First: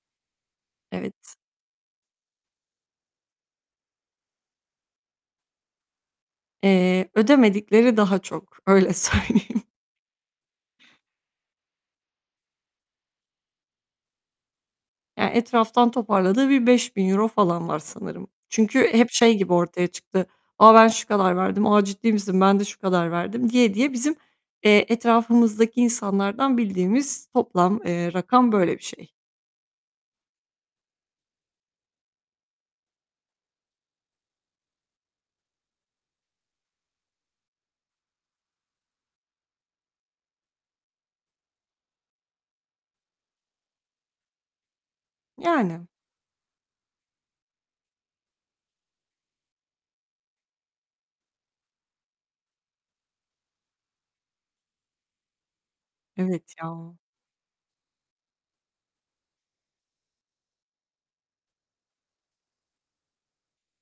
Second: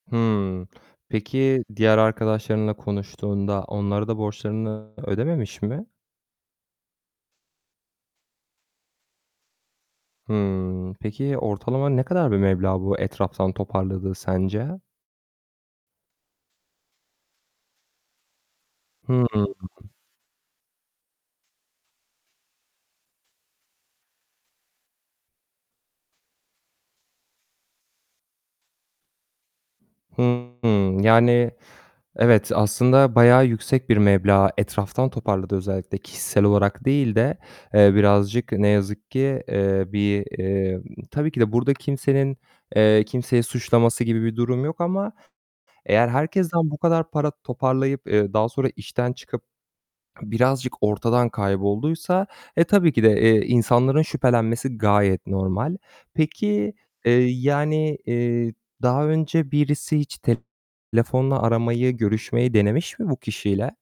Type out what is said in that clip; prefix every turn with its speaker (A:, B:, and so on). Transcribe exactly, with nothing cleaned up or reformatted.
A: Hıı.
B: Evet.
A: Peki, diğer arkadaşlarınla konuştuğunda onlara da borçlarını ödememiş mi?
B: Eee, ödemedikleri daha çok, öyle söyleyeyim.
A: Hıı. Peki, ortalama ne kadar bir meblağ bu etraftan toparladığı sence?
B: Ya, etraftan toparladığı bir beş bin euro falan var sanırım. Çünkü hep şey
A: Hıı.
B: gibi ortaya çıktı, "A, ben şu kadar verdim." "A, ciddi misin? Ben de şu kadar verdim." diye diye bizim, eee, etrafımızdaki insanlardan bildiğimiz toplam, eee, rakam böyle bir şey.
A: Hıı. Yani, evet, aslında bayağı yüksek bir meblağ etraftan toparladığı özellikle, kişisel olarak değil de eee, birazcık ne yazık ki, eee, bir, eee Tabii ki de burada kimsenin, eee, kimseyi suçlaması gibi bir durum yok ama
B: Yani.
A: eğer herkesten bu kadar para toparlayıp, eee, daha sonra işten çıkıp birazcık ortadan kaybolduysa, e, tabii ki de, eee, insanların şüphelenmesi gayet normal.
B: Evet
A: Peki,
B: ya.
A: eee, yani, eee, daha önce birisi hiç telefonla aramayı, görüşmeyi denemiş mi bu kişiyle?